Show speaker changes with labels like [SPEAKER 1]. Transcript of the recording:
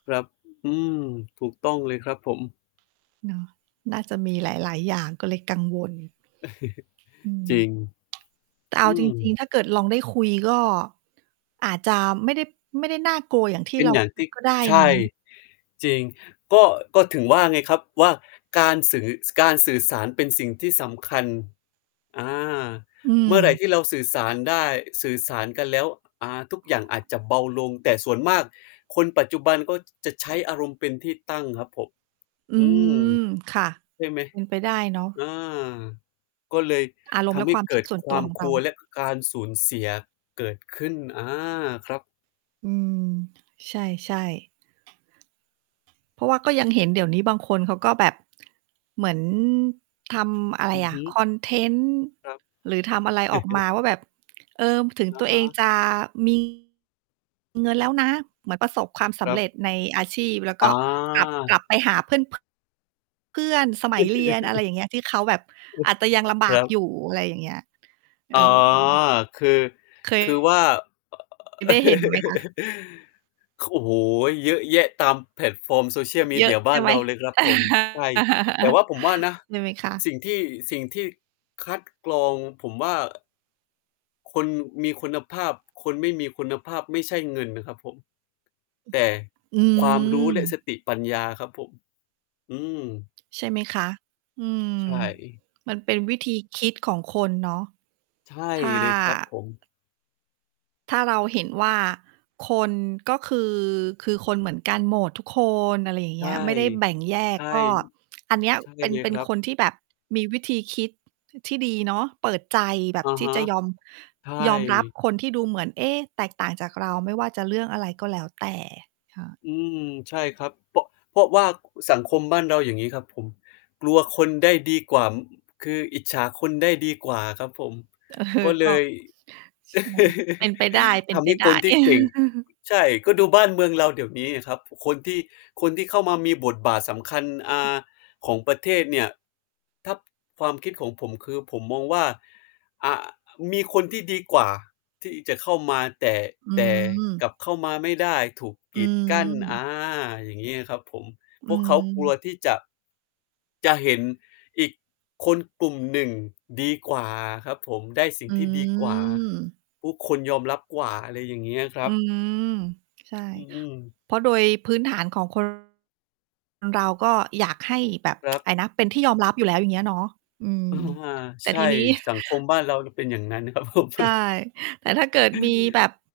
[SPEAKER 1] ครับ อืม ถูกต้องเลยครับผม
[SPEAKER 2] เนาะ น่าจะมีหลาย ๆ อย่าง ก็เลยกังวล อื
[SPEAKER 1] จร
[SPEAKER 2] ม
[SPEAKER 1] ิง
[SPEAKER 2] แต่เอ
[SPEAKER 1] อ
[SPEAKER 2] า
[SPEAKER 1] ื
[SPEAKER 2] จริง
[SPEAKER 1] ม
[SPEAKER 2] ๆ ถ้าเกิดลองได้คุย ก็อาจจะไม่ได้ ไม่ได้น่ากลัวอย่างที่
[SPEAKER 1] เป็
[SPEAKER 2] เ
[SPEAKER 1] น
[SPEAKER 2] รา
[SPEAKER 1] อย่าง
[SPEAKER 2] ค
[SPEAKER 1] ท
[SPEAKER 2] ิ
[SPEAKER 1] ี
[SPEAKER 2] ด
[SPEAKER 1] ่
[SPEAKER 2] ก็ได้
[SPEAKER 1] ใช
[SPEAKER 2] นะ
[SPEAKER 1] ่ จริง ก็ ก็ถึงว่าไงครับว่า การสื่อ การสื่อสารเป็นสิ่งที่สำคัญ อา
[SPEAKER 2] อื
[SPEAKER 1] เมื่อไร
[SPEAKER 2] ม
[SPEAKER 1] ที่เราสื่อสารได้ สื่อสารกันแล้ว อ่า ทุกอย่างอาจจะเบาลง แต่ส่วนมากคนปัจจุบันก็จะใช้อารมณ์เป็นที่ตั้งครับผม
[SPEAKER 2] อื
[SPEAKER 1] อืม
[SPEAKER 2] ม ค่ะ
[SPEAKER 1] ใช่ไหม?
[SPEAKER 2] เป็นไปได้เนา
[SPEAKER 1] อ
[SPEAKER 2] ะ
[SPEAKER 1] า ก็เลย
[SPEAKER 2] อาร
[SPEAKER 1] ท
[SPEAKER 2] มณ์แล
[SPEAKER 1] ำ
[SPEAKER 2] ะ
[SPEAKER 1] ให้
[SPEAKER 2] ความ
[SPEAKER 1] เ
[SPEAKER 2] ค
[SPEAKER 1] ก
[SPEAKER 2] ิ
[SPEAKER 1] ิ
[SPEAKER 2] ด
[SPEAKER 1] ด
[SPEAKER 2] ส่วน
[SPEAKER 1] คว
[SPEAKER 2] ตั
[SPEAKER 1] า
[SPEAKER 2] ว
[SPEAKER 1] ม
[SPEAKER 2] ของ
[SPEAKER 1] ค
[SPEAKER 2] เร
[SPEAKER 1] ล
[SPEAKER 2] า
[SPEAKER 1] ัว และการสูญเสียเกิดขึ้น อา ครับ
[SPEAKER 2] อืม ใช่ ๆ เพราะว่าก็ยังเห็นเดี๋ยวนี้บางคนเขาก็แบบ เหมือนทำอะไร
[SPEAKER 1] อือ
[SPEAKER 2] อ
[SPEAKER 1] ฮ
[SPEAKER 2] ะ
[SPEAKER 1] ึ
[SPEAKER 2] คอนเทนต์
[SPEAKER 1] ครับ
[SPEAKER 2] หรือทำอะไรออกมาว่าแบบ เออ ถึง
[SPEAKER 1] อ
[SPEAKER 2] ต
[SPEAKER 1] ะ
[SPEAKER 2] ัว
[SPEAKER 1] ฮ
[SPEAKER 2] เอง
[SPEAKER 1] ะ
[SPEAKER 2] จะ มี เงินแล้วนะ เหมือนประสบความส
[SPEAKER 1] ค
[SPEAKER 2] ำ
[SPEAKER 1] รั
[SPEAKER 2] เ
[SPEAKER 1] บ
[SPEAKER 2] ร็จในอาชีพ แล้วก
[SPEAKER 1] อ
[SPEAKER 2] ็กลับ
[SPEAKER 1] า
[SPEAKER 2] กลับไปหาเพื่อน เพื่อน สมัยเรียน อะไรอย่างเงี้ย ที่เขาแบบอาจจะยังลำ
[SPEAKER 1] ค
[SPEAKER 2] บา
[SPEAKER 1] ร
[SPEAKER 2] ก
[SPEAKER 1] ับ
[SPEAKER 2] อยู่ อะไรอย่างเงี้ย เ
[SPEAKER 1] อ๋
[SPEAKER 2] อ
[SPEAKER 1] อ
[SPEAKER 2] อ
[SPEAKER 1] คือ
[SPEAKER 2] เค
[SPEAKER 1] คือว
[SPEAKER 2] ย
[SPEAKER 1] ่า
[SPEAKER 2] ได้เห็นไหมคะ?
[SPEAKER 1] โอ้โฮ เยอะแยะตามแพลตฟอร์ม Social
[SPEAKER 2] เยอะ
[SPEAKER 1] Media บ
[SPEAKER 2] ใช
[SPEAKER 1] ้า
[SPEAKER 2] ่
[SPEAKER 1] น
[SPEAKER 2] ไห
[SPEAKER 1] เ
[SPEAKER 2] ม
[SPEAKER 1] ราเลยครับผม ใช่ แต่ว่าผมว่านะ
[SPEAKER 2] ดูไหมคะ?
[SPEAKER 1] สิ่งที่ สิ่งที่คัดกรองผมว่า คนมีคุณภาพ คนไม่มีคุณภาพ ไม่ใช่เงินนะครับผม แต่
[SPEAKER 2] อื
[SPEAKER 1] ความรู้และส
[SPEAKER 2] ม
[SPEAKER 1] ติปัญญาครับผม อืม
[SPEAKER 2] ใช่ไหมคะ? อืม
[SPEAKER 1] ใช่
[SPEAKER 2] มันเป็นวิธีคิดของคนเนาะ
[SPEAKER 1] ใช่
[SPEAKER 2] ถ้า
[SPEAKER 1] เลย ครับผม
[SPEAKER 2] ถ้าเราเห็นว่า คนก็คือ คือคนเหมือนกันหมดทุกคน อะไรอย่าง
[SPEAKER 1] ใช
[SPEAKER 2] เง
[SPEAKER 1] ่
[SPEAKER 2] ี้ย ไม่ได้แบ่งแย
[SPEAKER 1] ใ
[SPEAKER 2] ก
[SPEAKER 1] ช่
[SPEAKER 2] ก็อันเนี้ย
[SPEAKER 1] ใช่
[SPEAKER 2] เป็น
[SPEAKER 1] เลย
[SPEAKER 2] เป็
[SPEAKER 1] ค
[SPEAKER 2] น
[SPEAKER 1] รับ
[SPEAKER 2] คนที่แบบมีวิธีคิดที่ดีเนาะ เปิดใจแบ
[SPEAKER 1] อ
[SPEAKER 2] บ
[SPEAKER 1] ะ
[SPEAKER 2] ที
[SPEAKER 1] ฮ
[SPEAKER 2] ่
[SPEAKER 1] ะ
[SPEAKER 2] จะยอม
[SPEAKER 1] ใช่
[SPEAKER 2] ยอมรับคนที่ดูเหมือน เอ๊ะ แตกต่างจากเรา ไม่ว่าจะเรื่องอะไรก็แล้วแต่
[SPEAKER 1] อืม ใช่ครับ เพราะ เพราะว่าสังคมบ้านเรา อย่างงี้ ครับผม กลัวคนได้ดีกว่า ค คืออิจฉาคนได้ดีกว่าครับผม
[SPEAKER 2] เออ
[SPEAKER 1] ก็เ
[SPEAKER 2] ก
[SPEAKER 1] ล
[SPEAKER 2] ็
[SPEAKER 1] ย
[SPEAKER 2] ใช่ เป็นไปได้ เป็
[SPEAKER 1] ท
[SPEAKER 2] น
[SPEAKER 1] ำ
[SPEAKER 2] ไป
[SPEAKER 1] ให้
[SPEAKER 2] ได
[SPEAKER 1] ค
[SPEAKER 2] ้
[SPEAKER 1] นที่เก่ง ใช่ ก็ดูบ้านเมืองเราเดี๋ยวนี้สิครับ คนที่ คนที่เข้ามามีบทบาทสำคัญ อา ของประเทศเนี่ย ถ้าความคิดของผม คือผมมองว่า อา มีคนที่ดีกว่าที่จะเข้ามา แต่
[SPEAKER 2] อื
[SPEAKER 1] แต่
[SPEAKER 2] ม
[SPEAKER 1] กลับเข้ามาไม่ได้ ถูก
[SPEAKER 2] อ
[SPEAKER 1] ก
[SPEAKER 2] ื
[SPEAKER 1] ีดกั้น อ
[SPEAKER 2] ม
[SPEAKER 1] า อย่างงี้อะครับผม
[SPEAKER 2] อื
[SPEAKER 1] พวกเขากลั
[SPEAKER 2] ม
[SPEAKER 1] วที่จะ จะเห็นอีก คนกลุ่มหนึ่งดีกว่าครับผม ได้สิ่
[SPEAKER 2] อ
[SPEAKER 1] งที่ดีกว่า
[SPEAKER 2] ืม
[SPEAKER 1] ทุกคนยอมรับกว่า อะไรอย่างเงี้ยคร
[SPEAKER 2] อ
[SPEAKER 1] ั
[SPEAKER 2] ื
[SPEAKER 1] บ
[SPEAKER 2] ม ใช่
[SPEAKER 1] อือ ๆ
[SPEAKER 2] เพราะโดยพื้นฐานของ คน เราก็อยากให้แบบ
[SPEAKER 1] ครับ
[SPEAKER 2] อะไรนะ เป็นที่ยอมรับอยู่แล้ว อย่างเงี้ยเนาะ อืม
[SPEAKER 1] อา
[SPEAKER 2] แต
[SPEAKER 1] ใ
[SPEAKER 2] ่
[SPEAKER 1] ช่
[SPEAKER 2] ทีนี้
[SPEAKER 1] สังคมบ้านเรามันเป็นอย่างงั้นครับ ผม
[SPEAKER 2] ใช่ แต่ถ้าเกิดมีแบบ